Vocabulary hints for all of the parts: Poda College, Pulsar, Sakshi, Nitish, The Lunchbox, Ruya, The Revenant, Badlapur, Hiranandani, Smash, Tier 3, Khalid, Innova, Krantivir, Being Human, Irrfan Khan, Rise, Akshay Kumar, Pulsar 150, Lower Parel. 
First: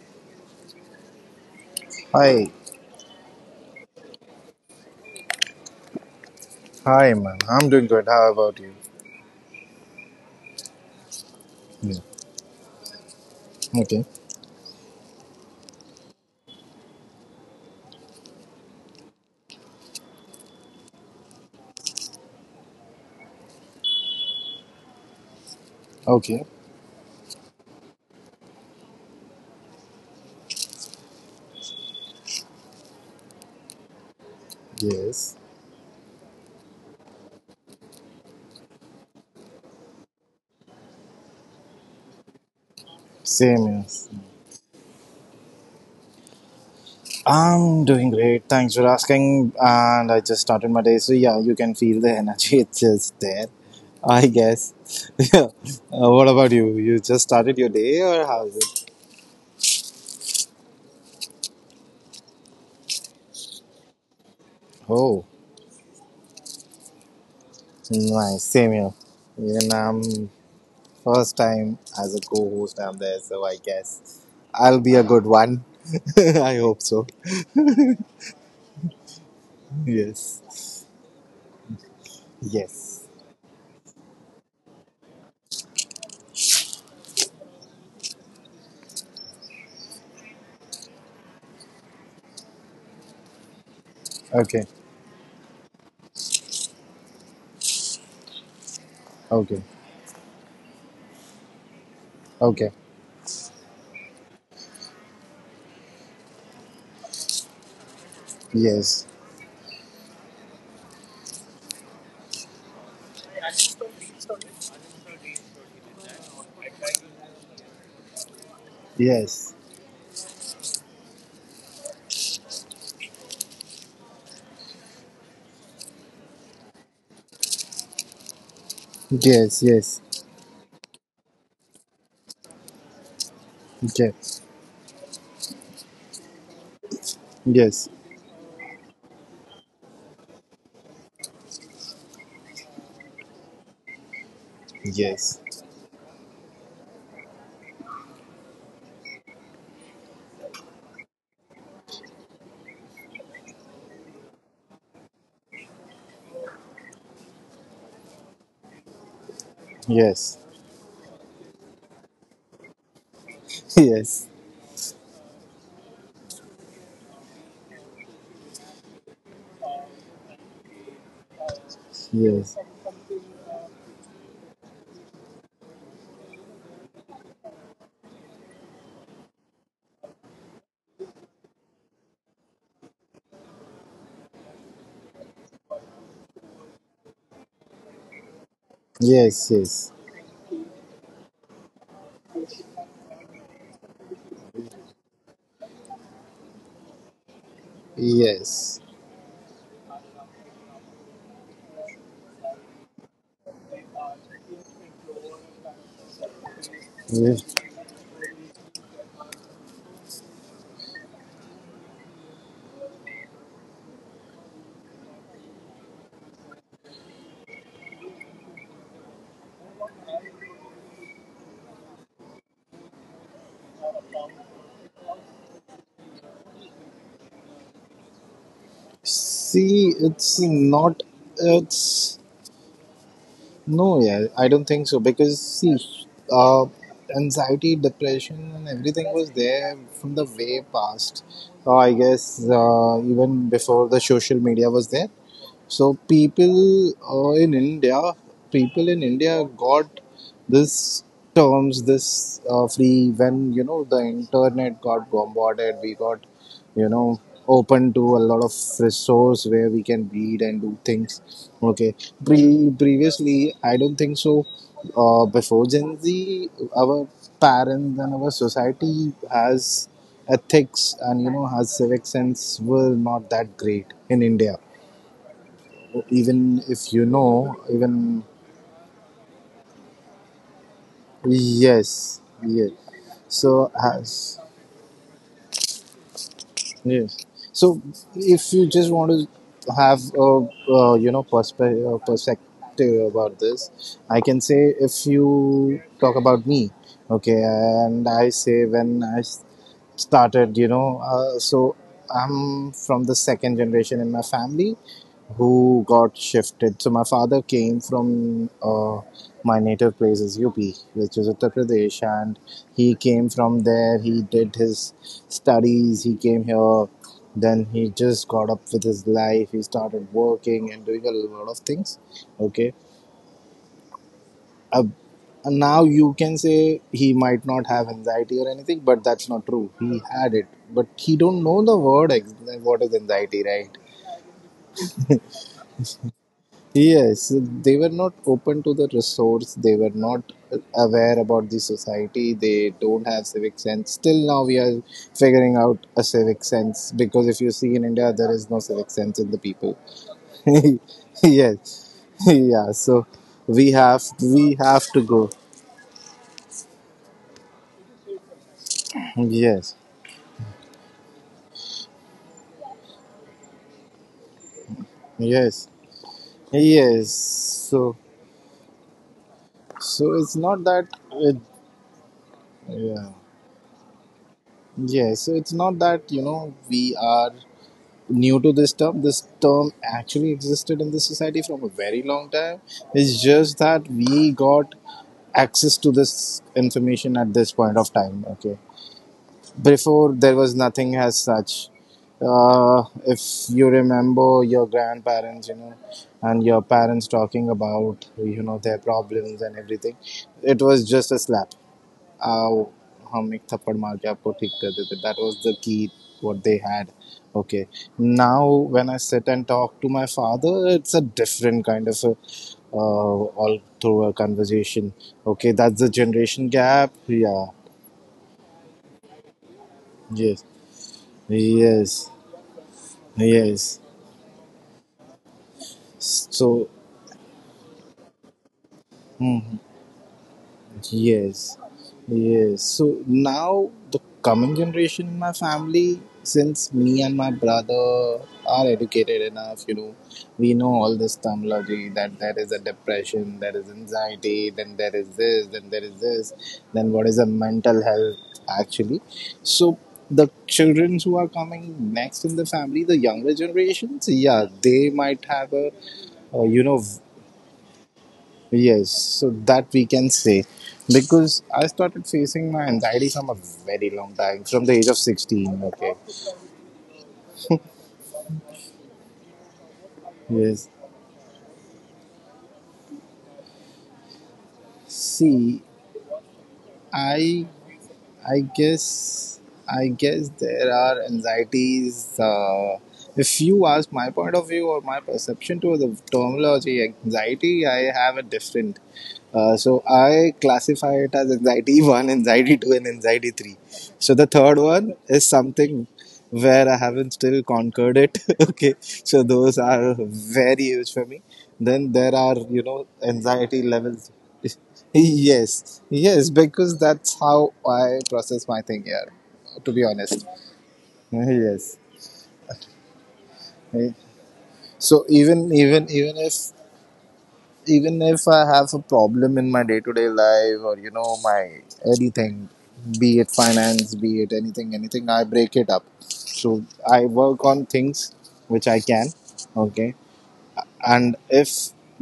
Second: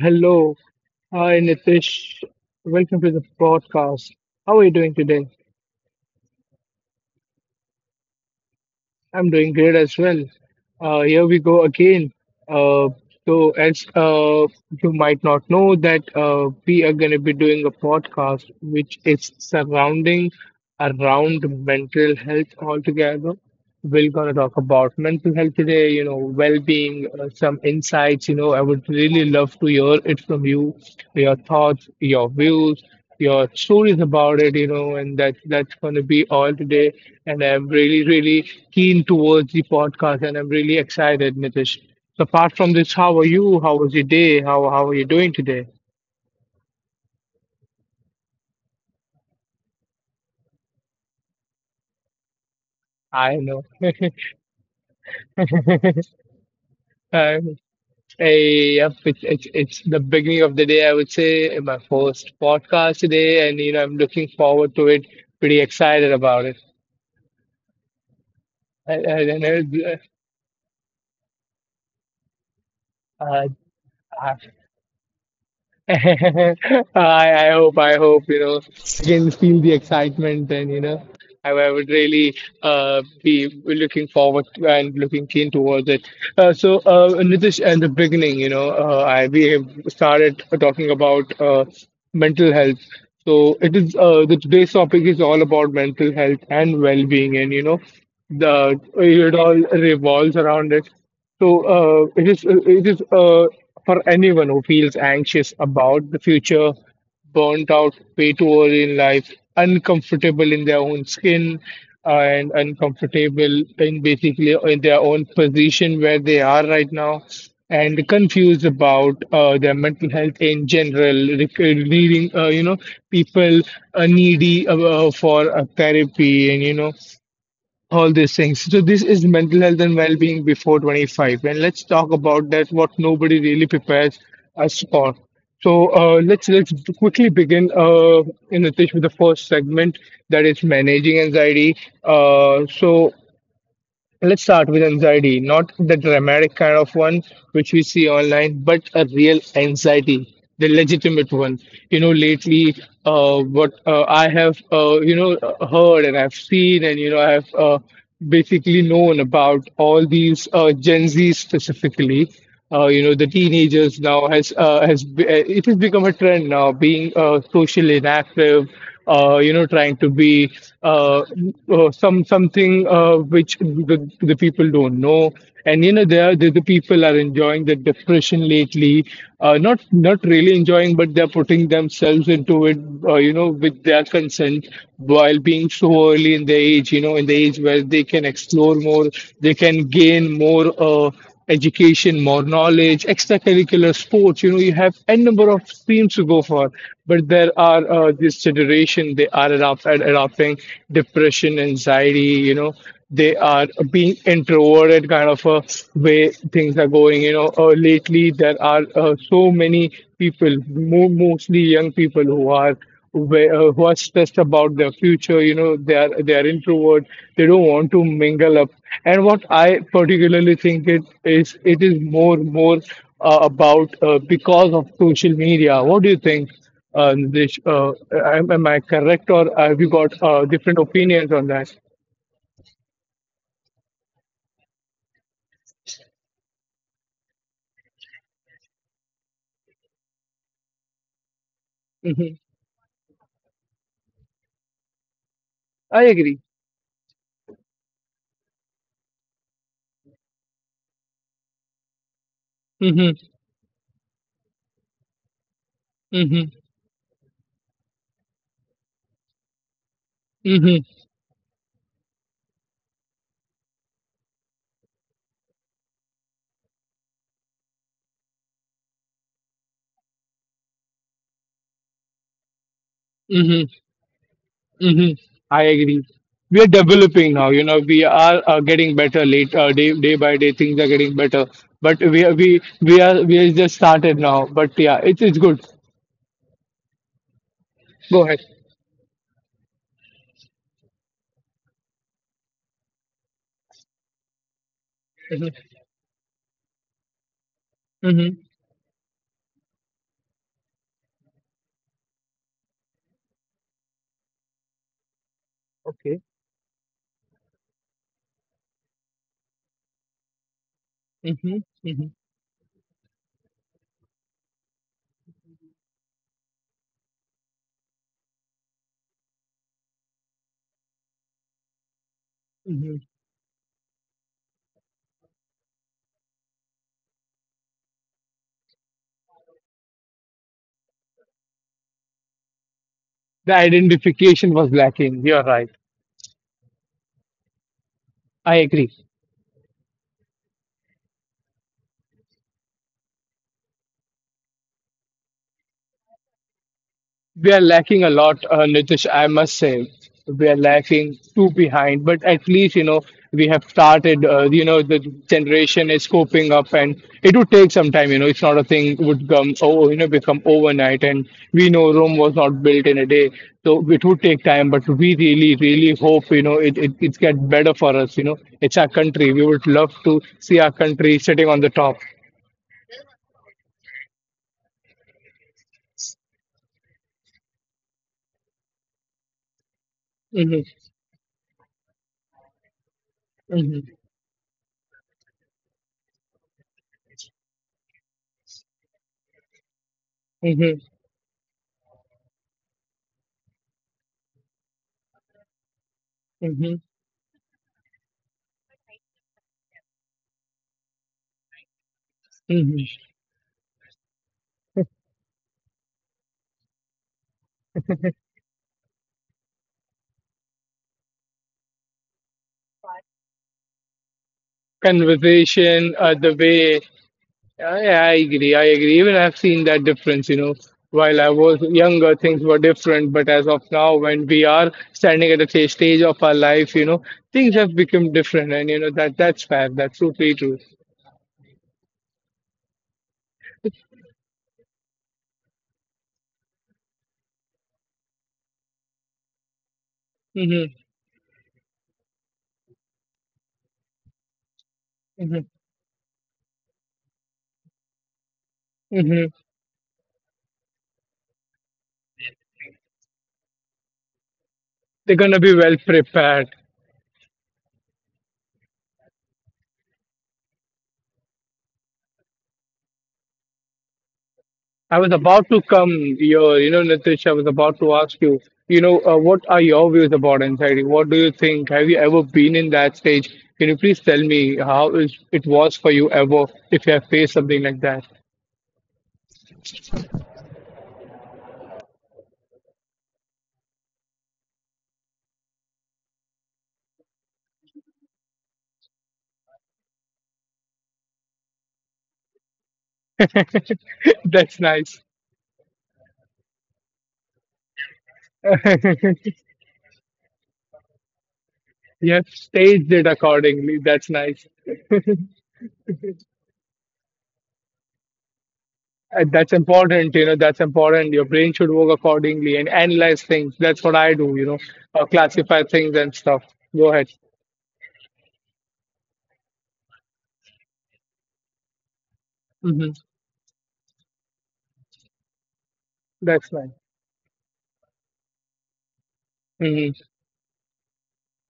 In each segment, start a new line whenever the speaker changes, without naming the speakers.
hello. Hi, Nitish.
Hi,
Welcome to the podcast. How are you doing today?
hi, man. I'm doing good. How about you?
I'm doing great as well. Here we go
Yeah.
again. Uh, so, as
Okay.
uh, you might not know, that we are going to be doing a podcast which is surrounding around mental health altogether. We're going to talk about mental health today, you know,
Okay.
well-being, some insights. You know, I would really love to hear it from you, your thoughts, your views your stories about it, you know, and that
Yes.
that's going to be all today. And I'm really, really keen towards the podcast, and I'm really excited, Nitish. So apart from this, how are you?
Same.
How was
Yes.
your day? How are you doing today?
I'm doing great. Thanks for asking. And I just started my day, so yeah, you can feel the energy. It's just
I
there.
know.
I guess. Yeah. What about you? You just started
Um,
your day, or how is
hey,
it?
yep, it's the beginning of the day, I would say, my first podcast today, and you know, I'm looking forward to it.
Oh,
Pretty excited about it.
nice. Same here.
I, I,
Even
and,
I'm first time as a co-host. I'm there, so
uh,
I guess
uh,
I'll be a good one. I
I
hope so.
I hope you know you can feel the excitement and
Yes.
you know I would really
Yes.
be looking forward and looking keen towards it. So, Nitish, at the beginning, you know, I we have started talking about mental health. So it is the
Okay.
today's topic is all about mental health and well-being, and you know, the it all
Okay.
revolves around it. So uh, it is
Okay.
it is uh, for anyone who feels anxious about the future burnt out, way too early in
Yes.
life, uncomfortable in their own skin, and uncomfortable in basically in their own position where they are right now, and confused about
Yes.
their mental health in general. Needing, you know, people needy for therapy, and you know all these things. So this is mental
Yes.
health and
Yes.
well-being before 25, and let's talk about that what nobody really
Okay.
prepares us for. So let's quickly begin,
Yes.
in Nitish, with the first segment that is managing anxiety. So, let's start with anxiety,
Yes.
not the dramatic kind of one which we see online, but a real anxiety, the legitimate one. You know, lately, what I have, you know, heard and I've seen, and you know, I've basically known about
Yes.
all
Yes.
these Gen Z specifically you know the teenagers now
Yes.
it has become a trend now being socially inactive you know trying to be uh, some
Yes.
something which the people don't know and you know the people are enjoying the depression lately, not not really enjoying but they're putting themselves into it, you know with their consent, while being so early in the age, you know, in the age where they can explore more, they can
Yes.
gain more education, more knowledge, extracurricular sports. You know, you have n number of streams to go for. But there are this
Yes.
generation they are adopting depression, anxiety. You know, they are being introverted kind of a way things are going. You know,
Yes.
lately there are so many people, mostly young people, who are where, who are stressed about their future, you know, they are introvert, they don't want to mingle up, and what I particularly think it is more about because of social media. What do you think, Nilesh? Am I correct, or have you
See,
got
it's
different
not.
opinions on that?
It's no. Yeah, I don't think so because see, uh, anxiety, depression, and everything was there from the way past. I
Hmm,
guess even before the social media was there.
I
So
agree.
people in India, people in India got this terms, this free,
Hmm.
when, you know, the internet got bombarded. We got,
Hmm.
you know, open to a lot of resource where we can read and
Hmm.
do things. Okay. Previously I don't think so. Before Gen Z, our parents and our society has ethics, and, you know, has civic sense, were not
Hmm.
that great in India,
Hmm. I agree. We are
even if, you
developing now. You
know,
know, we
even
are getting better. Late day day by day, things are getting better. But
yes, yes.
we are just
so
started now.
has
But yeah, it's good.
Yes. So,
Go ahead.
if you just want to have a perspective about this, I can say, if
Hmm.
you talk about me, okay.
Hmm.
And I say, when I started, you know, so I'm from the second generation in my family
Okay.
who got shifted. So my father came from my native place is UP,
Hmm.
which is Uttar
Hmm.
Pradesh, and he came from there. He did his studies. He came here. Then he just got up with his life. He started working and doing a lot of things. Okay.
Hmm.
Uh, and now you can say he might not have anxiety or anything, but that's not true. He had it, but he don't know the word what is anxiety,
The
right?
identification was lacking. You're right.
Yes, they were not
I
open
agree.
to the resource. They were not aware about the society. They don't have civic sense. Still now, we are figuring out a civic sense,
We
because
are
if you
lacking
see
a
in India,
lot,
there is no
Nitish.
civic
I
sense
must
in the
say,
people.
we are lacking too behind. But
Yes,
at least you know
yeah. So
we have
we
started.
have
You know
we
the
have to go.
generation is coping up, and it would take some time. You know, it's not a thing would come oh oh, you know
Yes,
become overnight. And we know Rome was not built in a day, so it would take time. But we really, really
yes,
hope you know it it it gets
yes.
better for us. You know,
So
it's our country. We would love to see our
so it's
country
not
sitting
that
on the top.
it, yeah, yeah. So it's not that, you know, we are new to this term. This term
Mhm,
actually existed in this society from a very long time. It's
mhm,
just that we got access to this information at this point of time. Okay, before
mhm,
there was nothing as such. If you remember your grandparents, you know,
mhm,
and your parents talking about, you know, their problems and everything, it was just a slap. आओ
mhm.
हम एक थप्पड़ मार के आपको ठीक कर देते, that was the key what they had. Okay. Now, when I sit and talk to my father, it's a different kind of a uh, all through a conversation. Okay, that's the
Conversation, the
generation
way
gap, yeah.
I agree. I agree. Even I've seen that difference, you know.
Yes,
While I was younger,
yes,
things were different, but as of now,
yes.
when we are standing at a stage of our life, you
So,
know,
hmm.
things have become different, and you know that that's fair. That's totally true.
Yes, yes. So now the coming generation in my family, since me and my brother are educated enough, you know,
Hmm.
we know all this terminology, that there is a depression, there is anxiety, then there is
Hmm.
this, then there is this, then what is a mental health
Hmm.
actually. So the children who are coming next in the family, the younger generations, yeah,
They're
they
gonna be
might
well
have a,
prepared.
uh, you know, yes, so that we can say, because I started facing my anxiety from a very long time, from
I
the
was
age of
about to come
16. Okay.
here, you know, Nitish. I was about to ask you, you know, what are your views about anxiety?
Yes.
What do you think? Have you ever been in that stage? Can you please tell me how is, it
See,
was for you ever if you have faced
I
something like that?
I guess I guess there are anxieties. If you ask my point of view, or my perception to the terminology anxiety, I have a different. So I classify it as anxiety one, anxiety two, and anxiety three. So the third
That's
one
nice.
is something where I haven't still conquered it. Okay, so those are very huge for me. Then there are,
You
you
have
know,
staged it
anxiety levels.
accordingly. That's nice.
Yes, yes, because that's how I process my thing here, to be
That's
honest.
important, you know, that's important. Your
Yes.
brain should work accordingly and analyze things. That's what I do, you know,
So even even
classify
even
things
if
and stuff. Go ahead.
even if I have a problem in my day to day life, or, you know, my anything, be
Hmm.
it finance, be it anything, I break it up. So
That's
I
nice.
work on things which I can. Okay.
Hmm.
And if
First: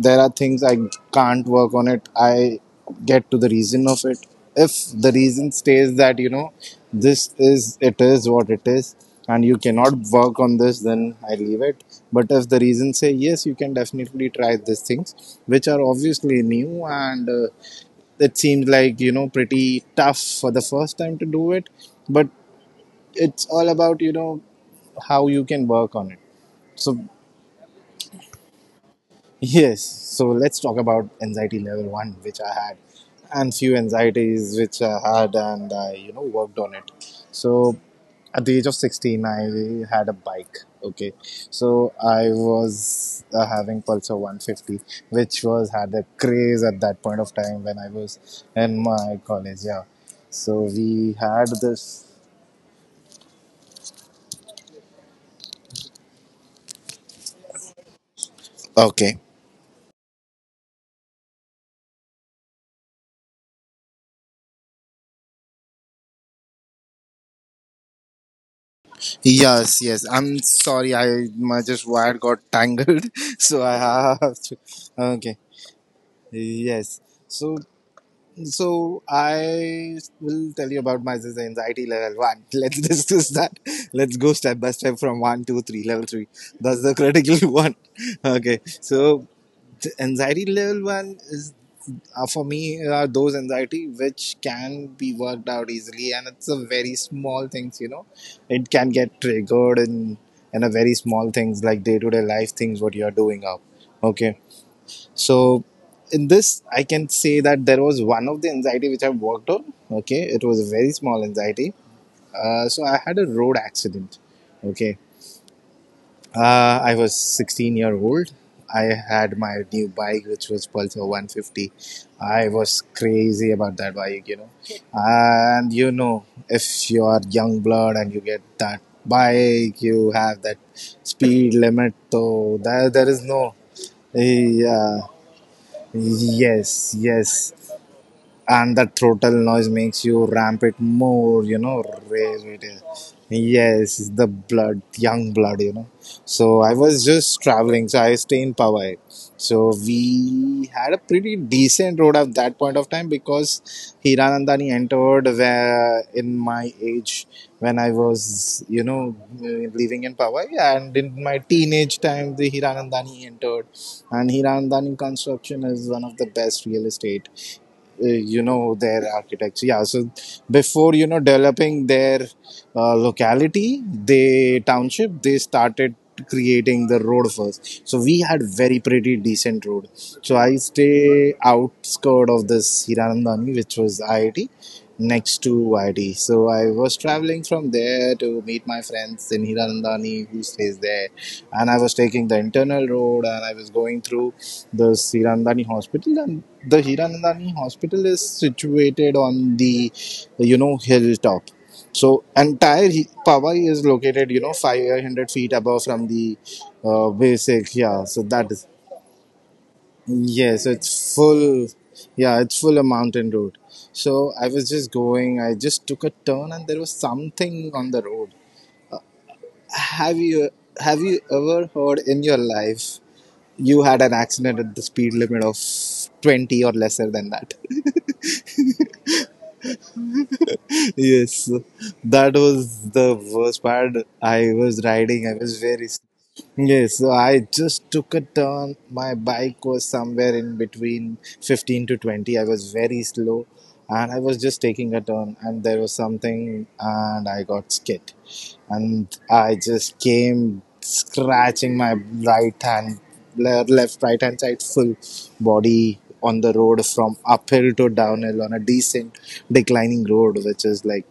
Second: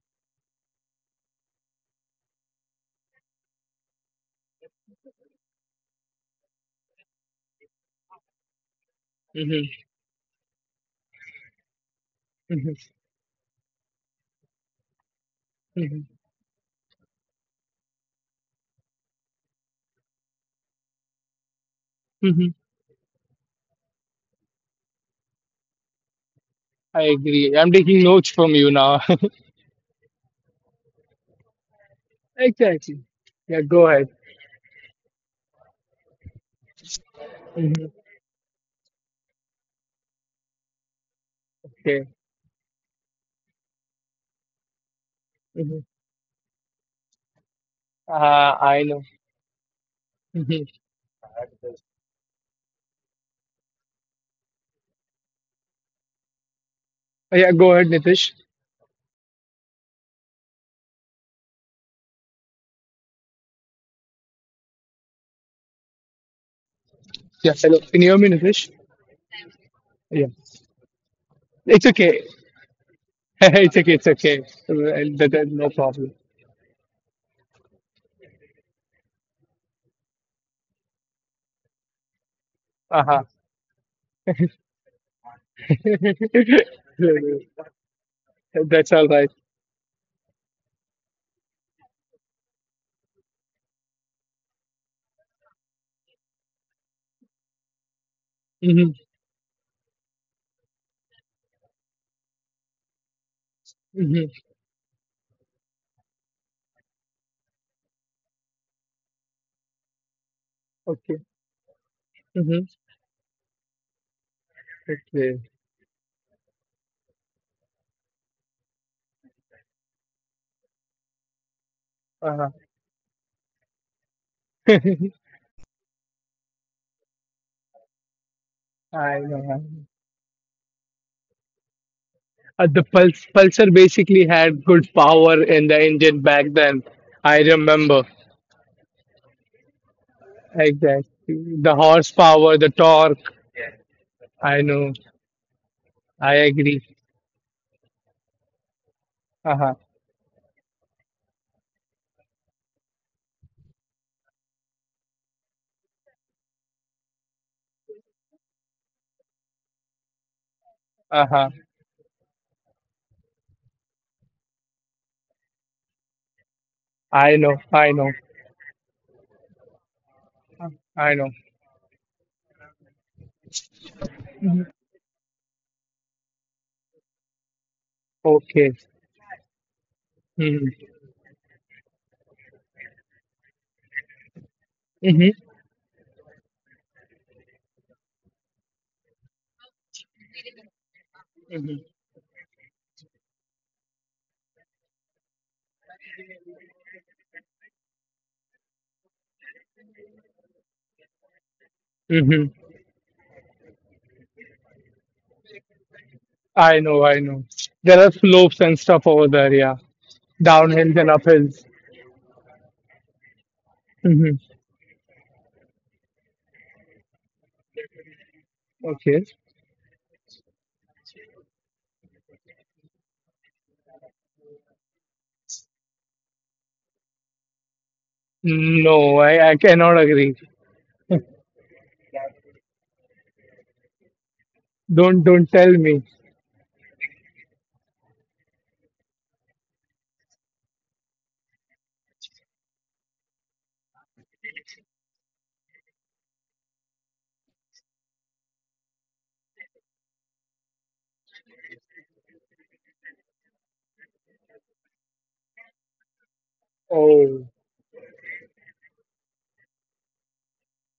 there are things I can't work on it, I get to the reason of it. If the reason stays that, you know, this is, it is what it is, and you
Hmm.
cannot work on this, then I leave it. But if the
Hmm.
reason say yes, you can definitely try these things, which are obviously new, and it seems like, you know, pretty tough for the first time to do it, but
Hmm. Hmm.
it's all about, you know, how you can work on it. So,
I agree. I'm taking notes from you now.
yes, so let's talk about anxiety level one, which I had,
Exactly.
and
Yeah,
few
go ahead.
anxieties which I had, and I, you know, worked on it. So,
Hmm.
at the age of 16, I had a bike. Okay,
Okay.
so I was having Pulsar 150, which was
Hmm.
had a craze at that point of time when I was in
I know.
my college. Yeah, so
Hmm.
we had this.
Yeah, go ahead, Nitish.
Okay.
Yeah, hello. Can you hear me, Nitish?
Yes, yes.
Yeah.
I'm sorry. I my just
It's
wire
okay.
got tangled, so I
It's okay, it's
have
okay.
to.
Well,
Okay.
no problem.
Yes. So so I will tell you about my anxiety level one. Let's
Uh-huh.
discuss that. Let's go step by step from one, two, three, level three. That's the critical one. Okay.
That's all
So
right.
the anxiety level one is, for me, are those anxiety which can be worked out easily, and it's a very small things, you know, it can
Mm-hmm.
get triggered in a very small things, like day-to-day life things, what you're doing up.
Mm-hmm.
Okay, so in this, I can say that there was one of the anxiety which I worked on. Okay, it was a very small
Okay.
anxiety. Uh,
Mm-hmm.
so I had a road accident. Okay,
Okay.
I was 16-year-old. I had my new bike, which was Pulsar 150. I
Uh-huh.
was crazy about that bike, you know. And you know, if you are young blood and you get that
I know.
bike, you have that speed limit. So
Uh,
there,
the
there is
Puls
no.
Pulsar basically had
Yeah.
good power in the engine back then.
Yes,
I
yes.
remember.
And that throttle noise makes you ramp it
Exactly.
more, you know,
The
raise it.
horsepower, the torque.
Yes, the
I
blood,
know.
young blood, you know.
I
So I
agree.
was just traveling, so I stay in Pawai. So
Uh-huh.
we had a pretty decent road at that point of time, because Hiranandani entered where in my age, when I was, you know, living in Pawai, and in my
Uh-huh.
teenage time the Hiranandani entered. And Hiranandani construction is one of the best real estate,
I know. I know.
you know, their architecture, yeah. So before, you know,
I know.
developing their locality, they township, they started creating the road first. So we had very
Okay.
pretty decent road. So I
Mm-hmm.
stay outskirt of this Hiranandani, which was IIT, next
Mm-hmm.
to ID. So I was traveling from there to meet my friends in Hiranandani who stays there. And I
Mm-hmm.
was taking the internal road, and I was going through this Hiranandani hospital. And the Hiranandani hospital is situated on the, you know, hilltop. So
Mm-hmm.
entire Pawai is located, you know, 500 feet above from the
I know, I know.
basic. Yeah,
There
so
are
that is.
slopes and stuff over there, yeah.
Yes, it's
Downhills and
full.
uphills.
Yeah, it's full a mountain road. So I
Hmm.
was just going. I just took a turn, and there was something on the road.
Okay.
Have you have you ever heard in your life you had an accident at the speed limit of 20 or lesser than that?
No, I cannot agree.
Yes, that was the worst part. I was riding, I
Don't
was
don't tell
very.
me.
Yes, so I just took a turn. My bike was somewhere in between 15 to 20. I was very slow, and I was just taking a turn, and there was something, and I got skid. And I just came scratching my right hand, left, right hand side, full body on the road from
Oh,
uphill to downhill on a decent declining road, which is like.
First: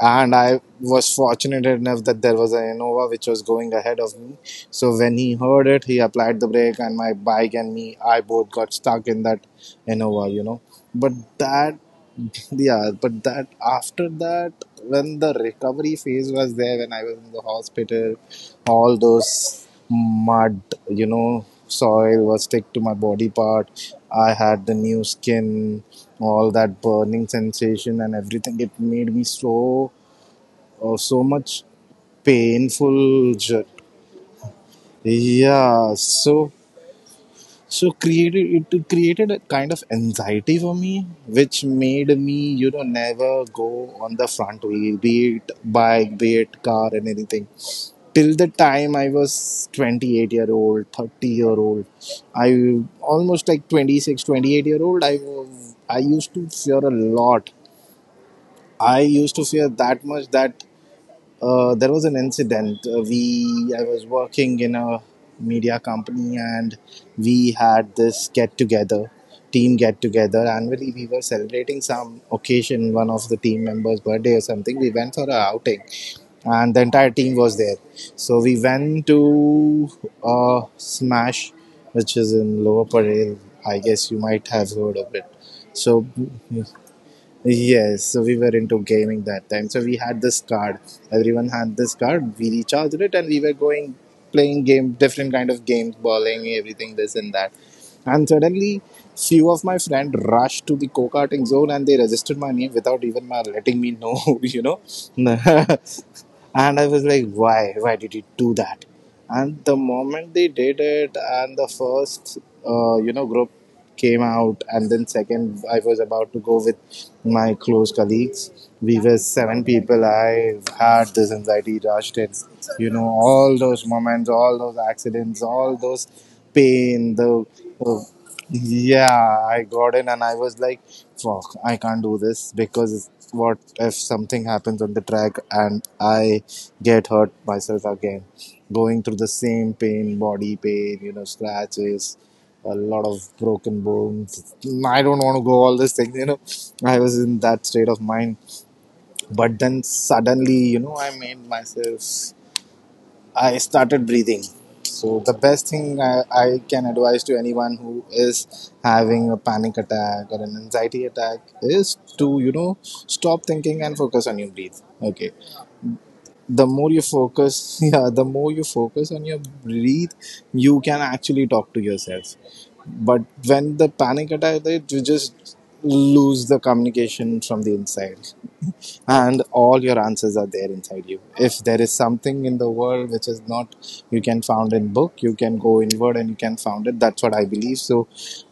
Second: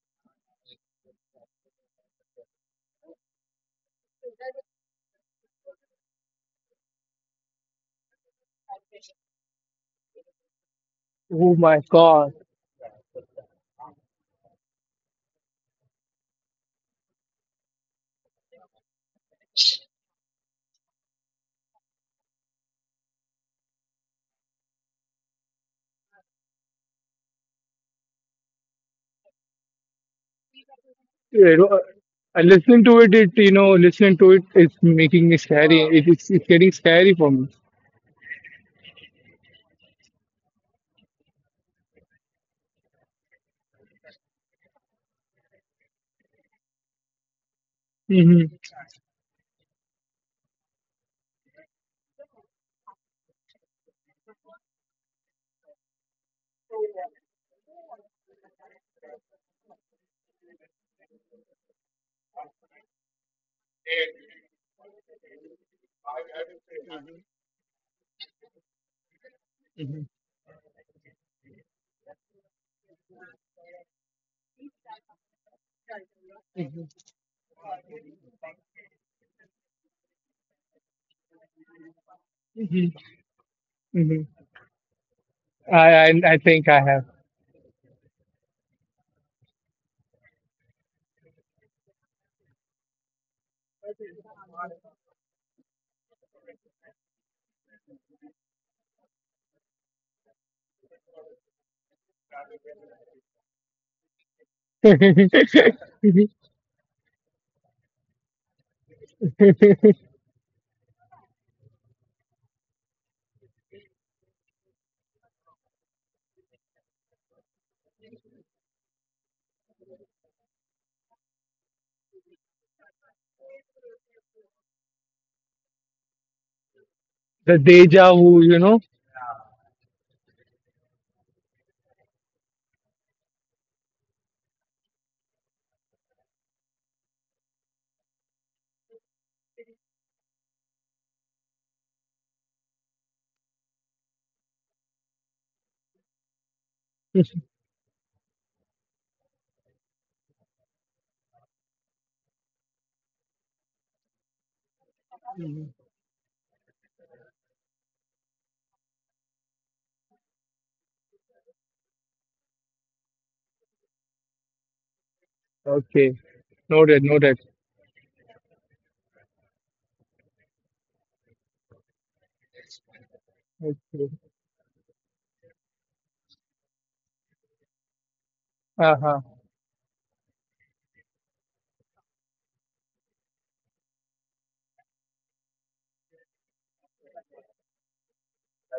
And I was fortunate enough that there was an Innova which was going ahead of me. So when he heard it, he applied the brake, and my bike and me, I both got stuck in that Innova, you know. But
oh
that,
my God.
yeah, but that after that, when the recovery phase was there, when I was in the hospital, all those mud, you know, soil was stick to my body part. I had the new skin, all that burning sensation and everything. It made me so or so
You
much
know, listening to it, it
painful.
you know, listening to it is making me scary.
Yeah,
It is it's
so
getting scary for me.
so created it created a kind of anxiety for me, which made me, you know, never go on the front wheel, be it bike, be it car, and anything. Till
Hmm.
the time I was 28-year-old, 30-year-old, I almost like 26, 28 year old. I used to fear a lot. I used to fear that much that. There was an incident. We I was working in a media company, and we had this get together, team get
Hmm.
together annually. We were celebrating some occasion, one of the team members' birthday or something. We went for a outing, and the entire team was there. So we went to Smash, which is in Lower Parel. I guess you
Hmm.
might have heard of it. So
I I think I have
Yes, so we were into gaming that time. So we had this card. Everyone had this card. We recharged it, and we were going playing game, different kind of games, bowling, everything, this and that. And suddenly, few of my friend rushed to the go-karting zone, and they registered my name without even my letting me know. And
the
I was like, why? Why did you do that? And the moment they did it, and the first, group came out, and then second, I was about to go with my close colleagues. We were seven people. I had this anxiety rush. It's, all those moments, all those accidents, all those pain, the uh,
deja vu, you know.
yeah, I got in, and I was like, fuck, I can't do this, because what if something happens on the track and I get hurt myself again, going through the same pain, body pain, scratches, a lot of broken bones. I don't want to go all these things. I was in that state of mind. But then suddenly, I made myself, I started breathing. So, the best thing I can advise to anyone who is having a panic attack or an anxiety attack is to, stop thinking and focus on your breath. Okay,
Okay,
the more
noted,
you
noted.
focus, yeah, the more you focus on your breathe, you can actually talk to yourself. But when the panic attack, it, you just lose the communication from the inside.
Okay.
And all your answers are there inside you. If there is something in the world which is not, you can found in book. You can go inward, and you can found it. That's what I believe. So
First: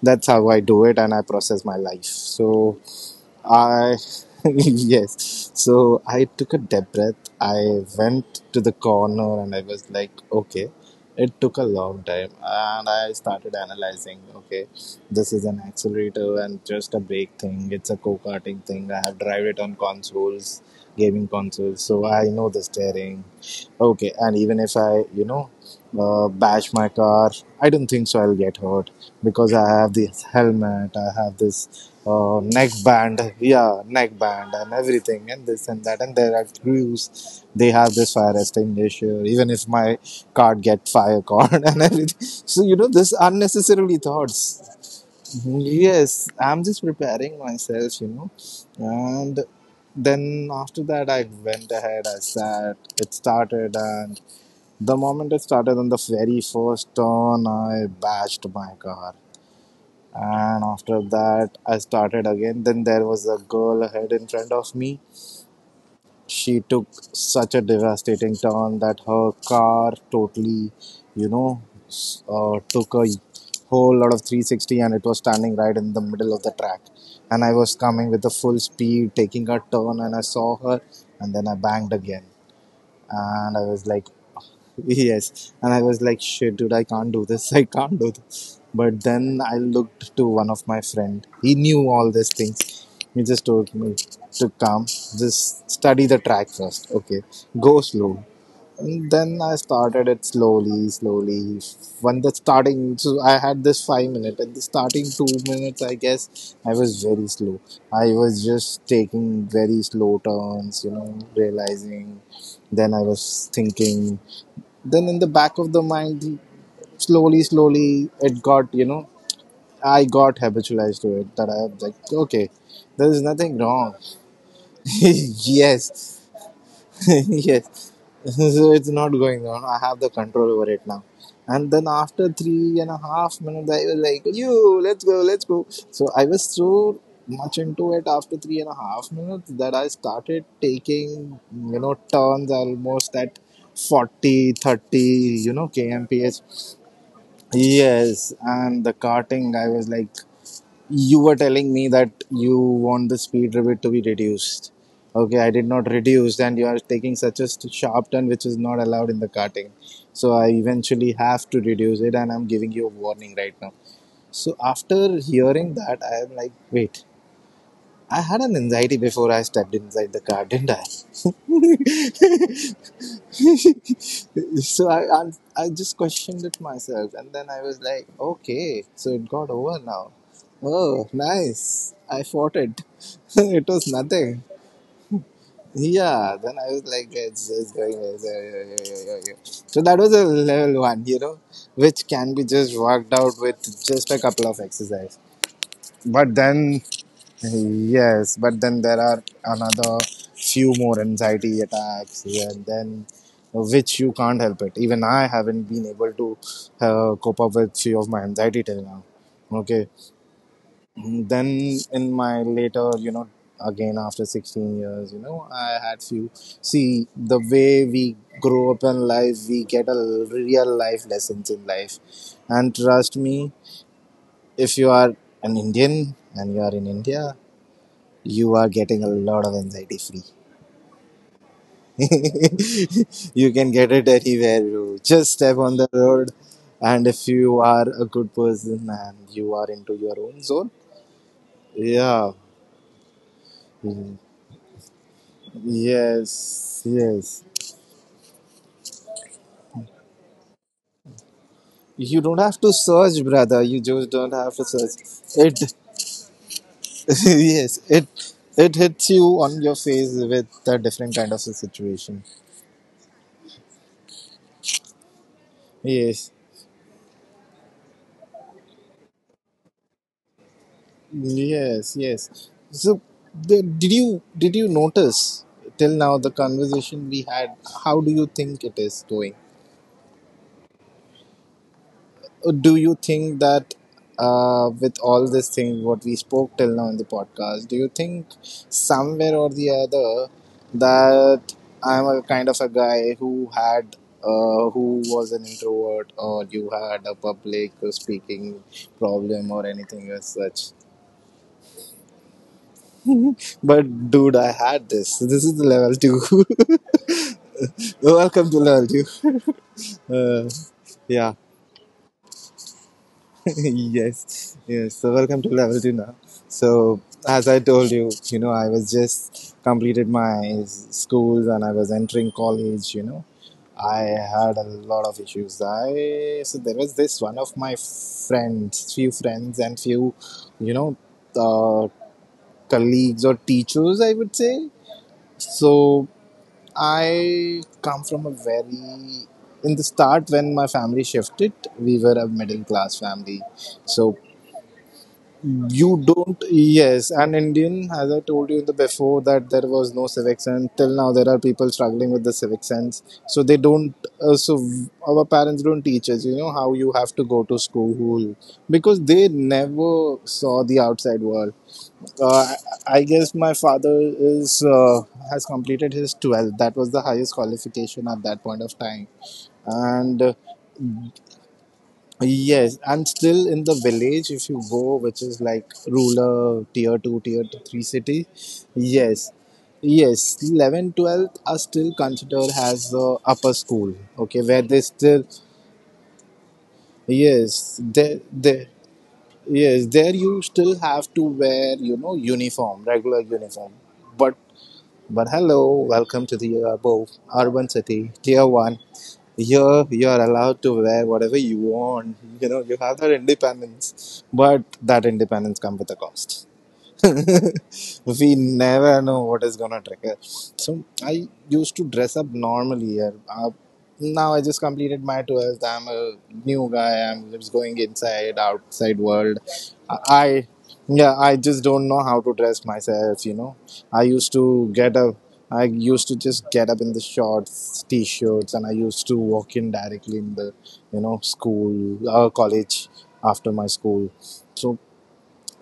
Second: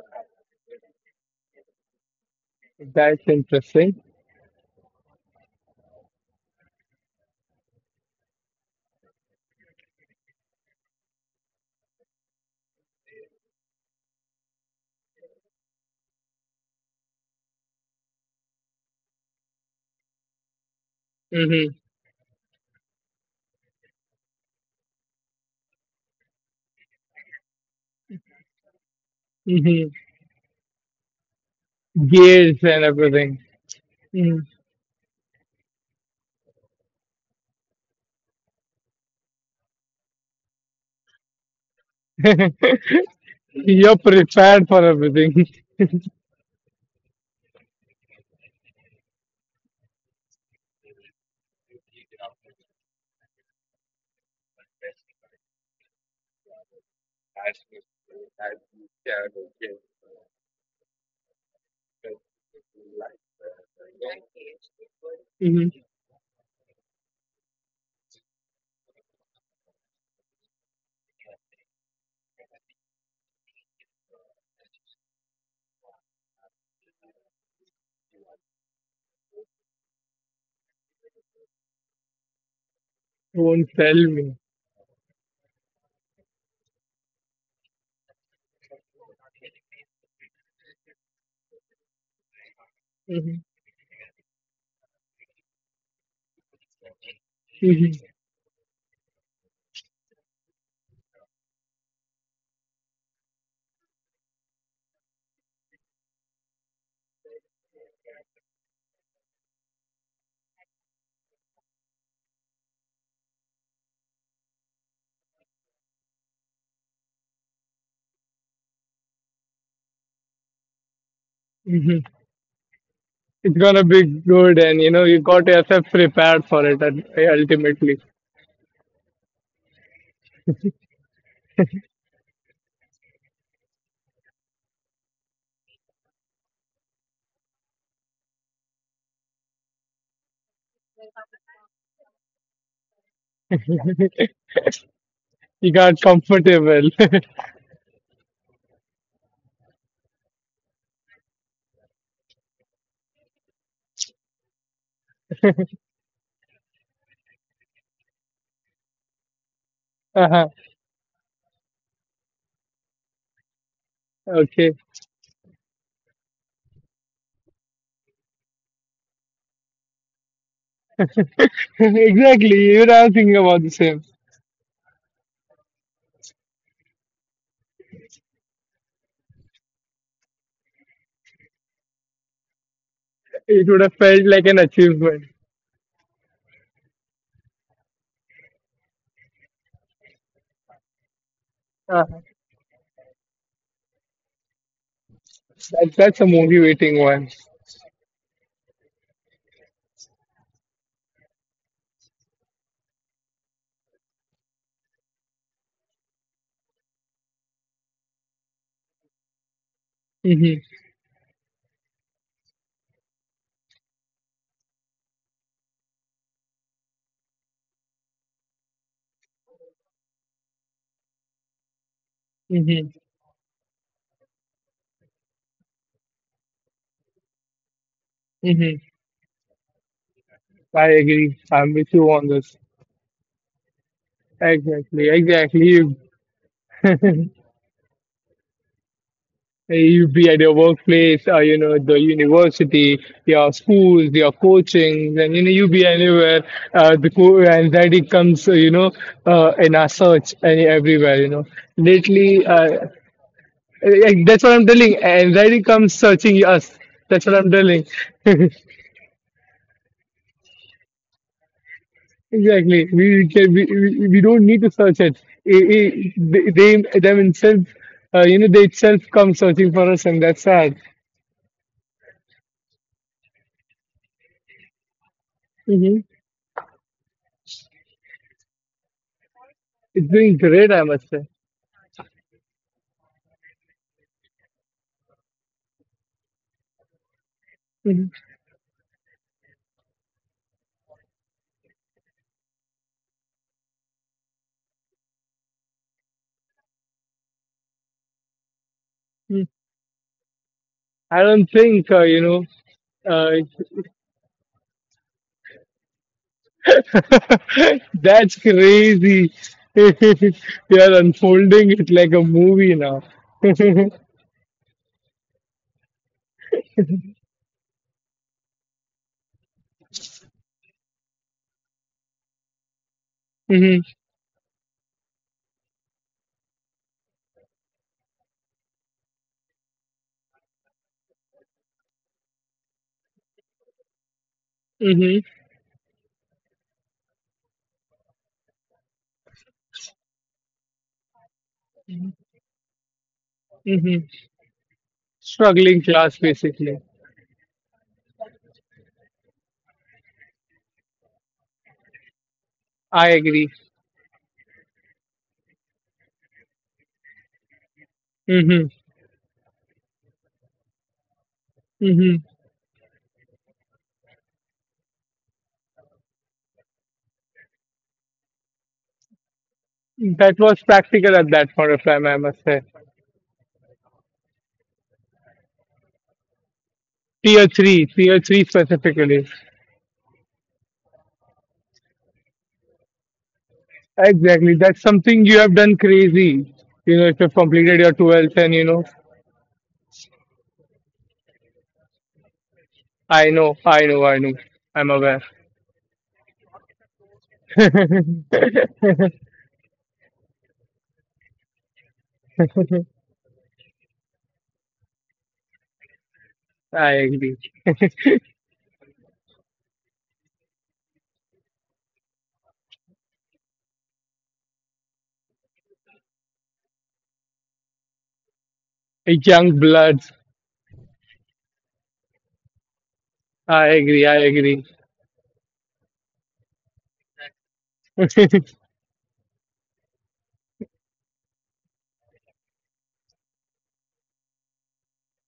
that's how I do it, and I process my life. So
That's
I,
interesting.
yes, so I took a deep breath. I went to the corner, and I was like, okay. It took a long time, and I started analyzing, okay, this is an accelerator and just a brake thing. It's a co-karting thing. I have drive it on consoles, gaming
Hmm.
consoles, so I know the steering. Okay, and even if I, bash my car, I don't think so I'll get hurt because I have
Hmm.
this helmet, I have this
Gears
neck
and
band,
everything.
yeah, neck
Hmm.
band and everything, and this and that. And there are crews, they have this fire extinguisher, even if my card get fire card and everything. So, this unnecessarily
You're prepared for
thoughts.
everything.
Yes, I'm just preparing myself, and then after that, I went ahead, I sat, it started, and the moment it started on the very first turn, I bashed my car. And after that, I started again. Then there was a girl ahead in front of me.
Hmm.
She took such a devastating turn that her car totally, you know, took a whole lot of 360, and it was standing right in the middle of the track. And I was coming with the full speed, taking a turn, and I saw her, and then I banged again. And I
Won't
was like,
tell me.
yes, and I was like, shit, dude, I can't do this. I can't do this. But then I looked to one of my friend, he knew all these things. He just
Hmm.
told me to come, just study the track first, okay, go
Hmm.
slow. And then I started it slowly, slowly. When the starting, so I had this 5 minute at the starting, 2 minutes I guess, I was very slow. I was just taking very slow turns, realizing. Then I was thinking, then in the back of the mind, slowly, slowly, it got, I got habitualized to it, that I am like,
Hmm.
okay, there is nothing
It's
wrong.
gonna be good, and you know you got yourself
Yes.
prepared for it. And
Yes.
ultimately,
So it's not going on. I have the control over it now. And then after 3.5 minutes, I was like, you, let's go, let's go. So I was so much into it after 3.5 minutes that I started taking, turns almost at 40, 30,
you got
kmph.
comfortable.
Yes, and the karting, I was like, you were telling me that you want the speed limit to be reduced. Okay, I did not reduce, and you are taking such a sharp turn which is not allowed in the karting. So I
Uh-huh.
eventually have to reduce it, and I'm giving you a warning right now. So
Okay,
after hearing that, I am like, wait, I had an anxiety before I stepped inside the car, didn't I?
exactly. You were thinking about the same.
So I just questioned it myself, and then I was like, okay, so it got over now. Oh, nice! I fought it. It was
It would have
nothing.
felt like an achievement.
Yeah. Then I was like, it's going. It's, yeah, yeah, yeah, yeah, yeah. So that was a level one, which can be
Uh-huh.
just worked out with just a couple of exercise.
That,
But
that's a
then
motivating one.
Yes, but then there are another few more anxiety attacks, and then which you can't help it. Even I haven't been able to cope up with few of my anxiety till now. Okay,
Mm-hmm.
then in my later, again after 16 years, I had few. See, the way we grow up in life, we get a real life lessons in life, and trust me, if you are an Indian and you are in India, you are
Mm-hmm.
getting a lot of anxiety free.
I agree. I'm with you on this.
You can get it anywhere, bro. Just
Exactly,
step on
exactly.
the
You,
road, and if you are a good person and you are into your
you
own
be at
zone,
your workplace, or you know, the
yeah.
university, your
Mhm.
schools, your coaching, and you know, you be anywhere.
Yes,
Uh, the
yes.
co- anxiety comes, you know, in our search and everywhere. You know,
You don't have
lately,
to search, brother. You just don't have to
that's what I'm
search.
telling.
It,
Anxiety comes searching us. That's what I'm
yes,
telling.
it hits you on your face with a different kind of a situation.
Exactly. We can, we don't need to search it. I-
Yes.
I- they, they them itself, you know, they itself come searching for us, and that's sad.
Yes, yes. So, did you notice till now
Hmm.
the conversation we had? How do you think it is going?
It's doing great, I must say.
Or do you think that with all this thing what we spoke till now in the podcast, do you think
Hmm.
somewhere or the other that I'm a kind of a guy who had who was an introvert, or you had a public speaking problem or anything as such?
I don't think you know. Uh,
But dude, I had this. This is the level two. Welcome to
that's
level two.
crazy.
Uh,
You are
yeah.
unfolding it like a movie now. Hmm.
Yes. Yes. So welcome to level two now. So as I told you, I was just completed my schools, and I was entering college. You know, I had a lot of issues. I So there was this one of my friends, few friends and few, you know, uh, colleagues or teachers, I would say.
Hmm.
So, I come from a very, in the start, when my family shifted, we were a middle class family. So
Hmm.
you
Struggling
don't
class, basically.
yes, an Indian, as I told you in the before, that there was no civic sense. Till now there are people struggling with the civic sense.
I
So they
agree.
don't, our parents don't teach us, you know, how you have to go to school,
Hmm.
because they never saw the outside world.
Hmm.
I guess my father is has completed his 12th. That was the highest qualification at that point of time. And
That was practical at that point of time, I must
yes,
say.
I'm still in the village if you go, which is like rural tier 2, tier
Tier
3
3,
city.
Tier 3
Yes,
specifically.
yes, 11, 12th are still considered as the upper school, okay, where they
Exactly. That's
still,
something you have done crazy. You know, if you've
yes,
completed your 12th and you know,
yes, there you still have to wear, you know, uniform, regular
I
uniform.
know, I know,
But
I know. I'm aware.
Hello, welcome to the above urban city, tier one. Here you are allowed to wear whatever you want. You know, you have that independence. But that independence comes with a cost.
I agree.
We never know what is gonna trigger. So I used to dress up normally. Now I just completed my 12th. I'm a new guy. I'm just going inside, outside world.
Young
I,
bloods.
I- yeah, I just don't know how to dress myself. You know, I
I
used
agree, I
to get
agree.
up. I used to just get up in the shorts, t-shirts, and I used to walk in directly in the, school, college after my school. So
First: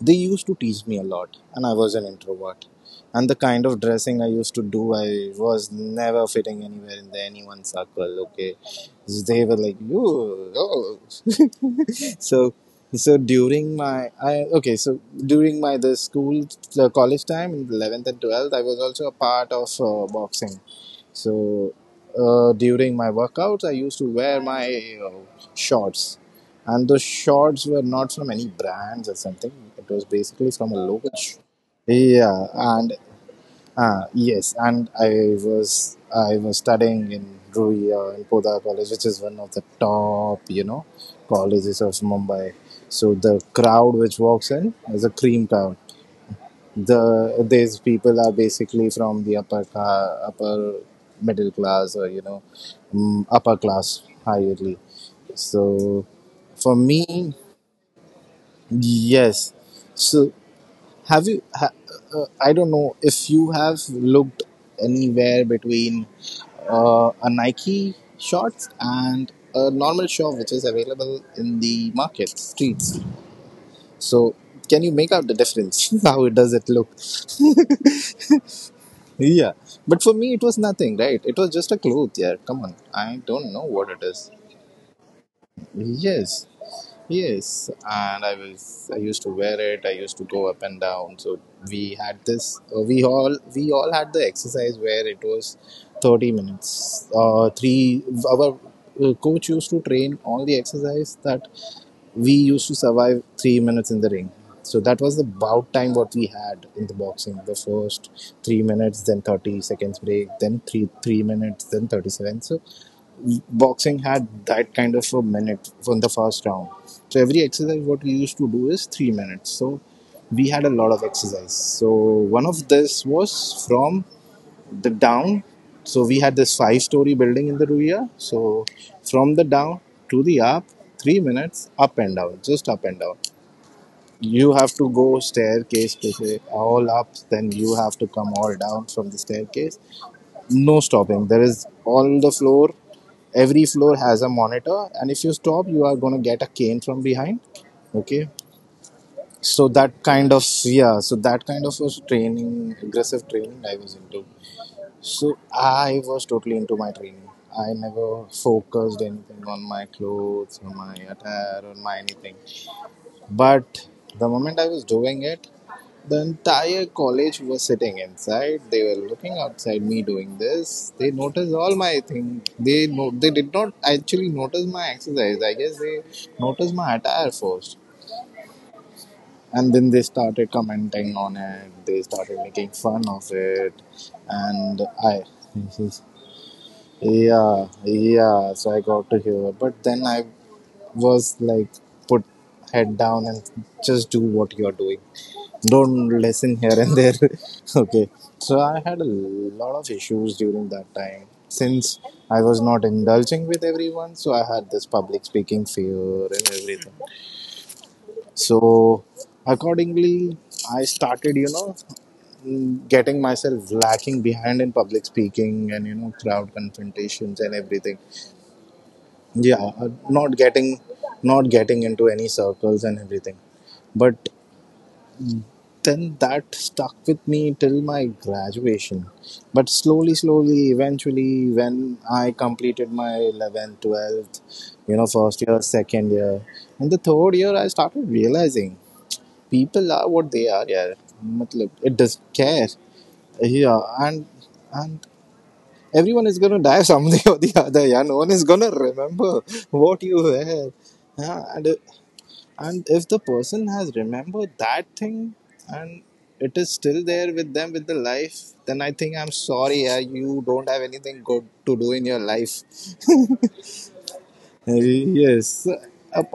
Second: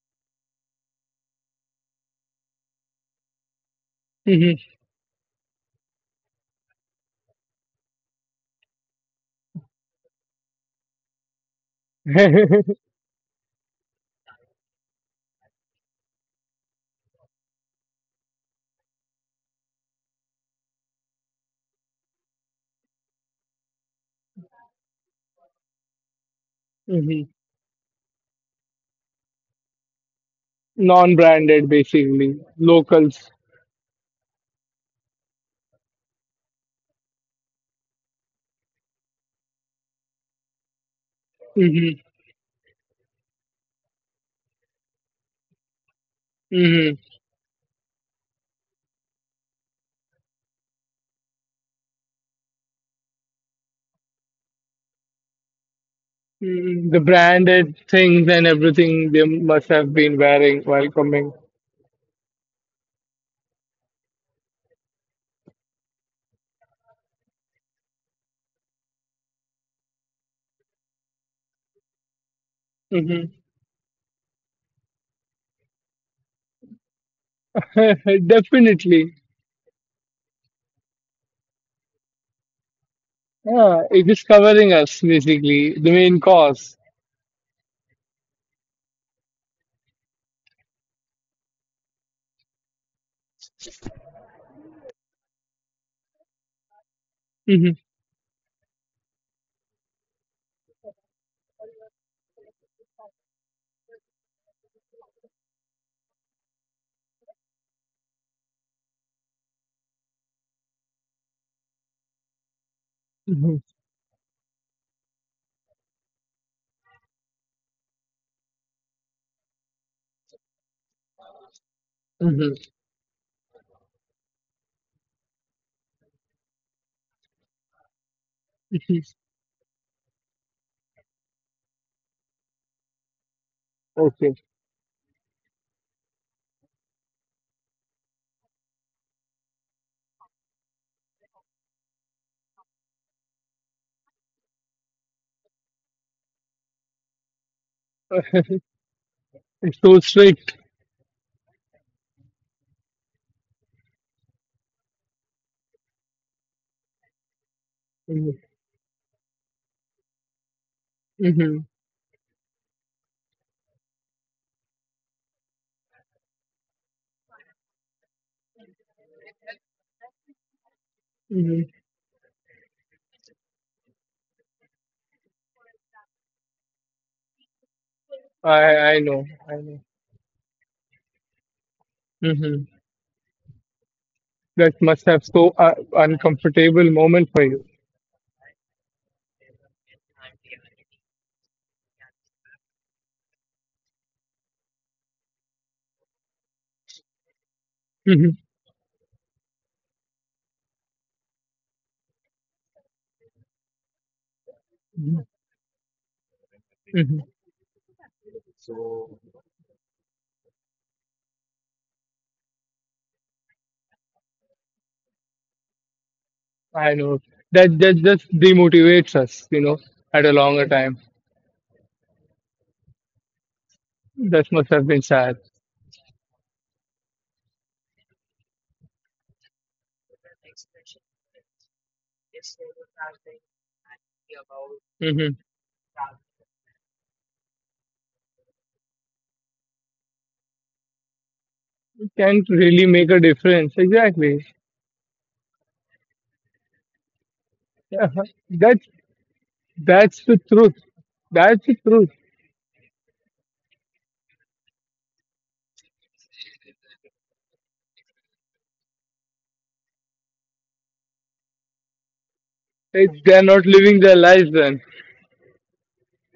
they used to tease me a lot, and I was an introvert. And the kind of dressing I used to do, I was never fitting anywhere in the anyone's circle, okay. They were like, you oh. so so during my I okay so during my the school, the college time in 11th and 12th, I was also a part of boxing. So during my workouts, I used to wear my shorts, and those shorts were not from any brands or something. It was basically from a local.
Non branded, basically.
Yeah, and
Locals.
yes, and I was studying in Ruya in Poda College, which is one of the top, you know, colleges
Hmm.
of Mumbai. So the crowd which walks in is a cream crowd. These people are basically from the upper upper middle class, or, you know, upper class higherly. So for
Mm, the
me,
branded things and everything they
yes.
must have been
So
wearing while
have
coming.
you ha, I don't know if you have looked anywhere between a Nike shorts and a normal shop which is available in the market streets.
Hmm.
So can you make out the difference? How it does it look?
Definitely.
Yeah, but for me it was nothing, right? It was just a cloth. Yeah, come on, I don't know
Yeah,
what
it
it
is
is.
covering us basically, the main
Yes.
because
Yes, and I used to wear it. I used to go up and down. So we had this. We all had the exercise where it was 30 minutes.
hmm.
Three Our coach used to train all the exercise that we used to survive 3 minutes in the ring. So that was the bout time what we had in the boxing. The first 3 minutes, then 30 seconds break, then three minutes, then thirty seven
Hmm.
boxing had that kind of a minute from the first round. So every exercise what we used to do is 3 minutes. So we had a lot of exercise. So one
Hmm.
of this was from the down. So we had this 5-story building in the Ruya. So from the down to the up, 3 minutes up and down, just up and down.
Okay.
You have to go staircase all up, then you have to come all down from the staircase. No stopping. There is on the floor, every floor has a monitor, and if you stop, you are going to get a cane from behind, okay. So
It's so strict.
that kind of was training, aggressive training I was into. So I was totally into my training. I never
Hmm.
focused anything on my clothes or my
Hmm.
attire or my anything. But the moment I was doing it, the entire college was sitting inside. They were looking outside me doing this. They noticed
Hmm.
all my thing. They, no, they did not actually notice my exercise. I guess they noticed my attire first,
I I know. I know.
and then they started commenting on it. They started
Hmm.
making fun of it,
That
and
must have
I.
so
This is-
uncomfortable moment for you.
yeah, yeah. So I got to hear, but then I was like, put head down and just do what you're doing, don't listen here and there. Okay.
Hmm.
So I had a lot of issues during that time, since I was not indulging with everyone. So I had this
Hmm.
public speaking fear and everything.
Hmm.
So accordingly, I started, you know, getting myself lacking behind in public speaking and, you know, crowd
I know.
confrontations and
That that
everything.
just demotivates us, you
Yeah.
know,
uh,
at a
not
longer
getting
time.
not getting into any circles and everything, but
That must have been sad.
then that stuck with me till my graduation. But slowly, slowly, eventually, when I completed my 11th, 12th, you know,
Hmm.
first year, second year, and the third year, I started realizing people are what they are, yeah. Matlab, it does not
Can
care.
really make a difference.
Yeah, and
Exactly.
and everyone is gonna die someday or the other. Yeah,
Yeah.
no one is gonna
That's
remember what you
that's the
were.
truth.
Yeah,
That's the truth.
and if the person has remembered that thing and it is still there with them with the life, then I think, I'm sorry, yeah, you don't have anything good to do in your life.
They, they're not living their lives then.
Yes,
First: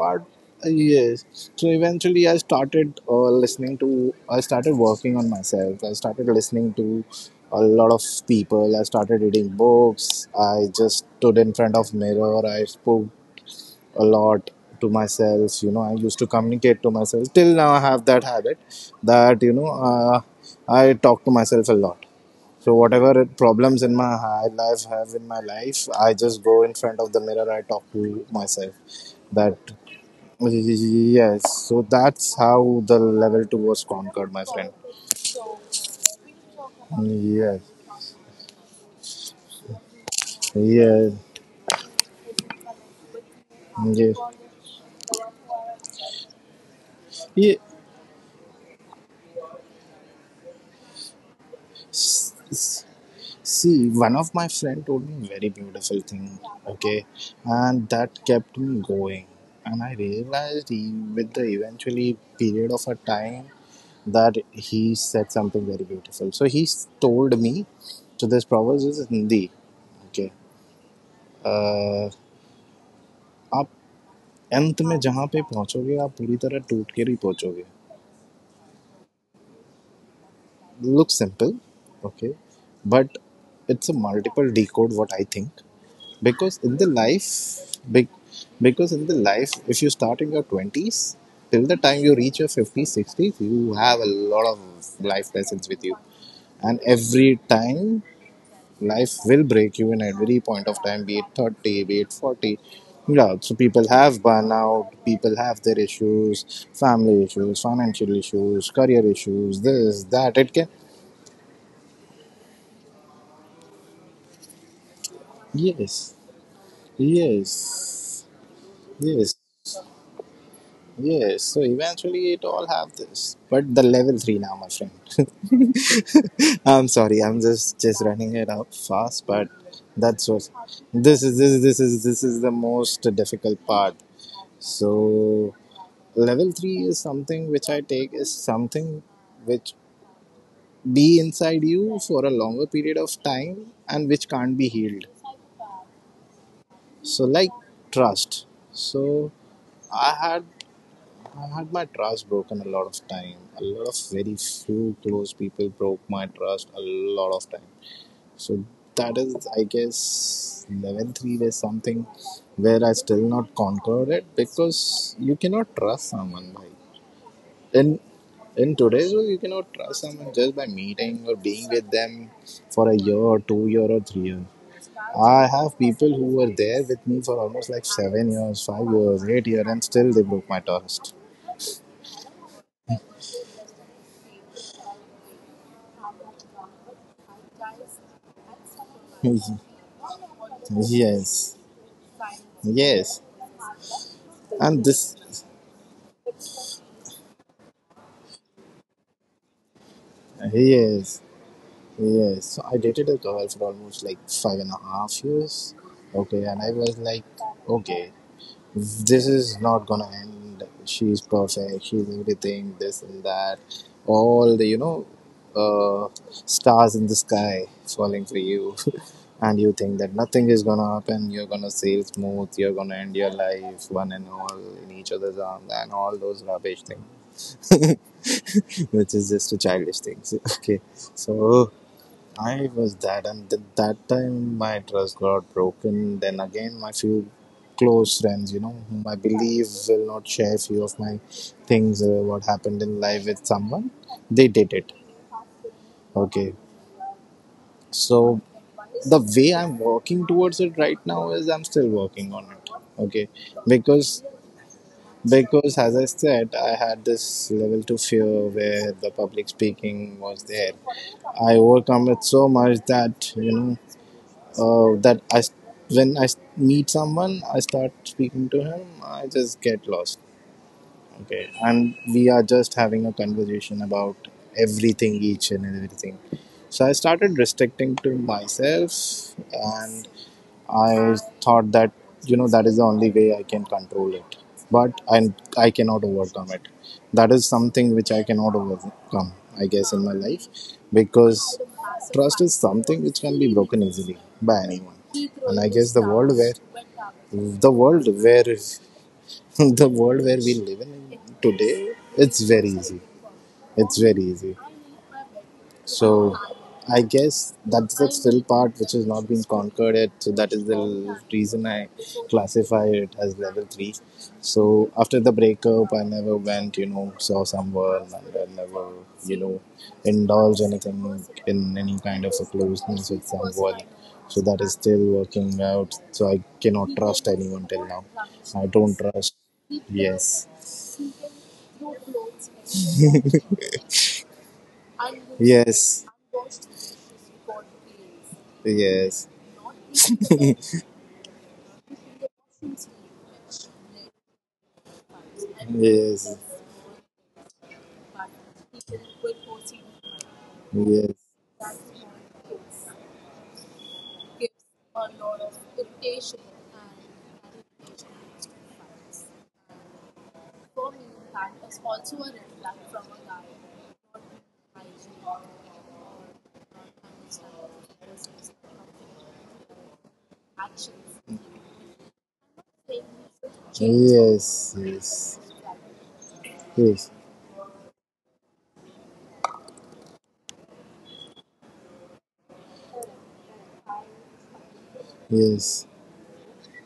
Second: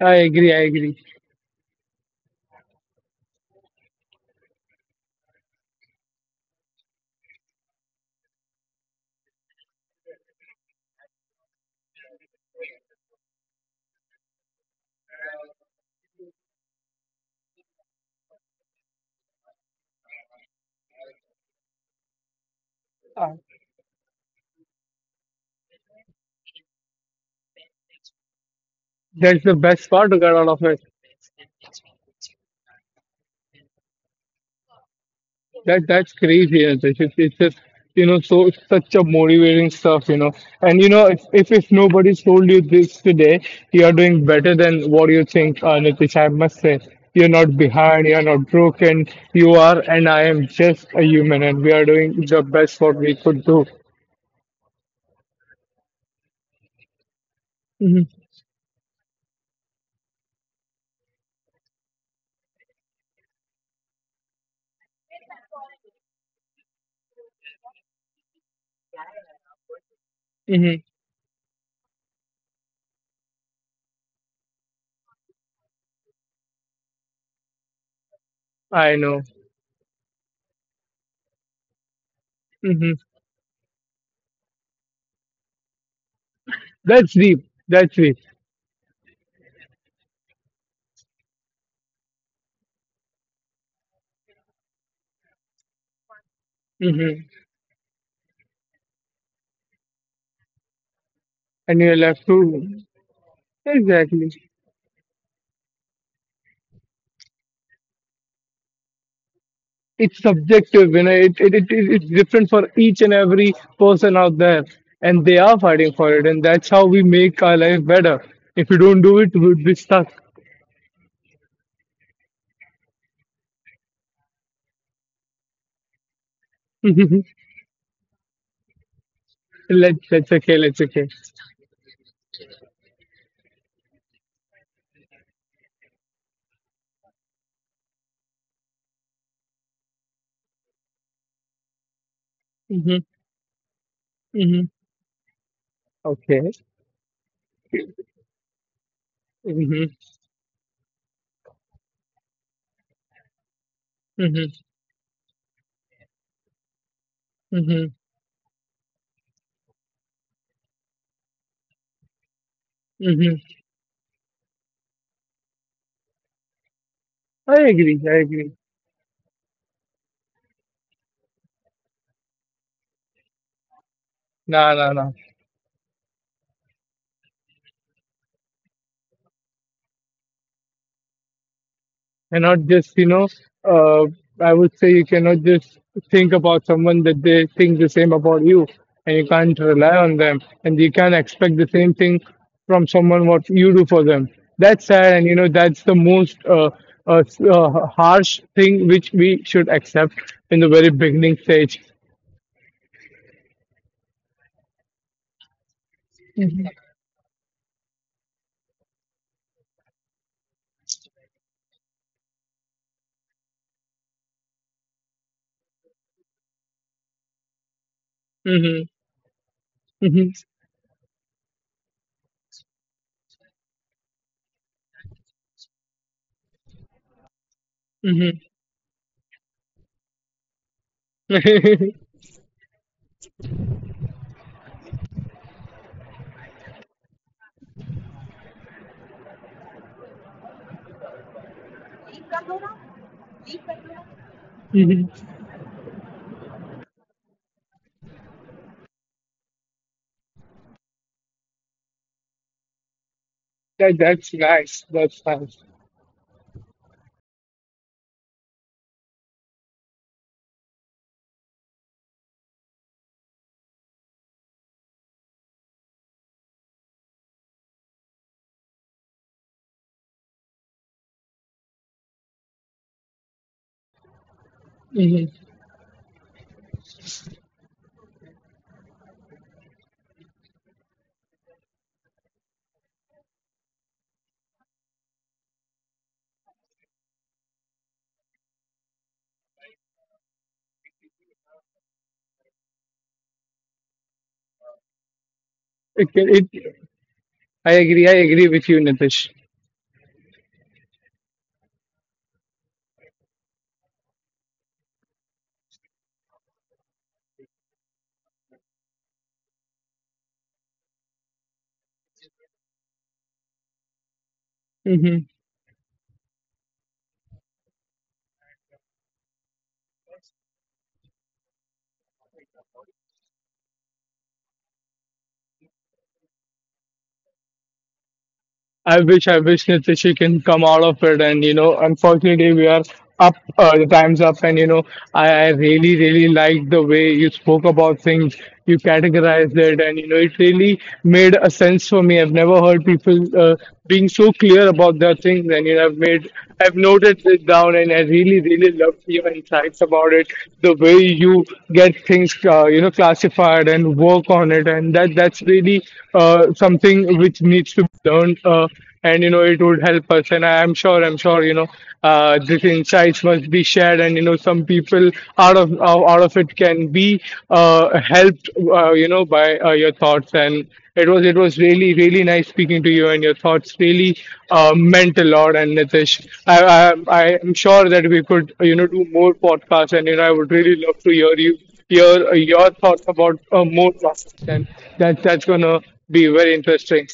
I agree, I agree.
Yes. So eventually, I started listening to. I started working on myself. I started listening to a lot of people. I started reading books. I just stood in front of mirror. I spoke a lot to myself. You know, I used to communicate to myself. Till now I have that habit that, you know, I talk to myself a lot. So whatever problems in my life, I just go in front of the mirror, I talk to myself
That's the
that
best part to get out of it.
yes. So that's how the level 2 was conquered, my friend.
That that's crazy, Antesh. It's just
Yes.
you know so such a motivating stuff, you know. And you know
Yes.
if nobody told you this today, you are
Yes.
doing better than what you think, Nitish. I must say, you're not
Yes.
behind, you're not broken, you are, and I am just a human, and we are doing the best what we could do.
See, one of my friend told me very beautiful thing, okay, and
Hmm.
that kept me going. And I realized he, with the eventually period of a time, that he said something very beautiful. So he told me, so this proverb is Hindi, okay.
Hmm.
Uh, आप अंत में जहाँ पे पहुँचोगे आप पूरी तरह टूट कर ही पहुँचोगे.
I know.
Looks simple, okay,
Hmm.
but it's a multiple decode what I think. Because in the
That's
life
deep. That's
be,
deep.
because in the life if you start in your 20s, till the time you reach your 50s, 60s, you have a lot of life lessons with you, and
Hmm.
every time life will break you in every point of time, be it
And
30,
you're
be it
left
40.
to
Yeah, so people have
exactly.
burnout, people have their issues, family issues, financial issues, career issues, this
It's
that, it can.
subjective you know it, it, it, it it's different for each and every person out there and they are fighting for
Yes.
it and that's how we make our life better
Yes.
if you don't do it
Yes.
we'll be stuck.
Yes, so eventually it all have this, but the level three now, my friend. I'm sorry,
let's
I'm just running it up fast, but
let's
that's what
okay let's okay.
this is. This is the most difficult part. So level three is something which I take is something which be inside you for a longer
Hmm.
period of time and which
Hmm.
can't be healed.
Okay.
So, like, trust. So
Hmm.
I had I've had my trust broken a lot of time. A lot of very
Hmm.
few close people broke my trust a lot of time.
Hmm.
So that is, I guess, 11th read is something where I still
Hmm.
not conquered it, because you cannot trust someone by
I
in
agree, I agree.
in today's world. You cannot trust someone just by meeting or being with them for a year or 2 year or 3 years.
Nah nah nah.
I have people who were there with me for almost like 7 years, 5 years, 8 years, and still they broke my trust.
Cannot just you know, uh, I would say you cannot just think about someone that they think the same about you, and you
Yes.
can't rely on them and you can't expect the same thing from
Yes.
someone what you do for them.
And
That's sad,
this,
and you know that's the most harsh thing which we should accept in the very
yes,
beginning stage.
yes. So I dated a girl for almost like 5.5 years. Okay, and
Hmm.
I was like, okay, this is not gonna end. She's perfect, she's everything, this and that, all the, you know, stars in the sky falling for you.
Hmm.
And you think that nothing is gonna happen, you're gonna sail smooth, you're gonna end your life one and all in each other's arms, and all those rubbish things.
Hmm.
Which is just a childish thing. Okay, so
Hmm.
I was that, and that time my trust got broken. Then again, my few close friends, you know, whom I believe will not share few of my things, what happened in life with someone, they did it. Okay, so the way I'm working towards it right now is I'm still working on it. Okay,
That, that's
because
nice. That's nice.
because as I said, I had this level 2 fear where the public speaking was there. I overcome it so much that you know. uh, that I s- when I meet someone, I start speaking to him. I just get lost. Okay, and we are just having a conversation about everything,
Hmm.
each and everything. So I started restricting to myself, and I thought that, you know, that is the only way I can control it, but I cannot overcome it. That is something which I cannot overcome, I guess, in my life, because trust is something which can be broken easily by anyone, and I guess
It, can- it, I
the
agree. I
world
agree with
where
you, Nitish.
the world where we live in today, it's very easy. It's very easy. So I guess that's the still part which has not been conquered yet. So that is the reason I classify it as level three. So after the breakup, I never went, you know, saw someone, and I never, you know, indulged anything in any kind of a closeness with someone. So that is still working out. So I cannot trust anyone till now. I don't
I
trust.
wish Nitya she can come
Yes.
out of it. And you know, unfortunately, we are up, the time's up. And you know, I really, really
Yes.
liked the way you spoke about things, you categorized
Yes.
it, and you know, it really
Yes.
made a sense for me. I've never heard people being so clear about their things, and you know, I've made,
Yes.
I've noted it down, and I really, really loved your insights about it, the way you
Yes.
get things, you know, classified and work on it, and that that's really something which needs to don't and you know it would help us and I'm sure I'm sure you know, these insights must be shared and you know some people out of out of it can be helped, you know, by your thoughts. And it was really really nice speaking to you, and your thoughts really meant a lot. And Nitish,
Yes.
I
Yes,
am sure that we could you know do more podcasts, and you know I would really love to hear you hear your thoughts about more topics, and that that's gonna
yes,
be very interesting.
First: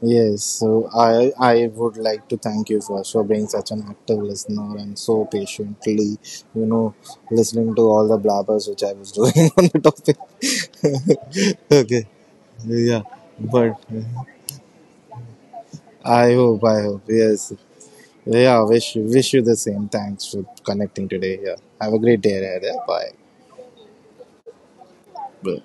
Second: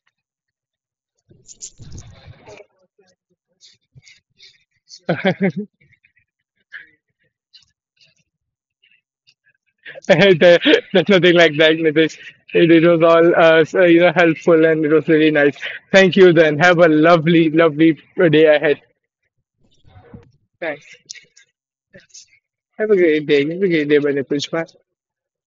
yes. So I would like to thank you for being such an active listener, and so patiently, you know, listening to all the blabbers which I was doing on the topic.
There- There's nothing like that,
Okay,
Nitish. It
yeah,
was all
but
so, you know, helpful, and it was really nice. Thank
I
you.
hope,
Then
I
have
hope.
a
Yes.
lovely, lovely
Yeah,
day
wish
ahead.
you wish you the same. Thanks for connecting
Thanks.
today. Yeah. Have a great day ahead. Yeah.
Have
Bye.
a great day. Have a great day, Bye.
Bye.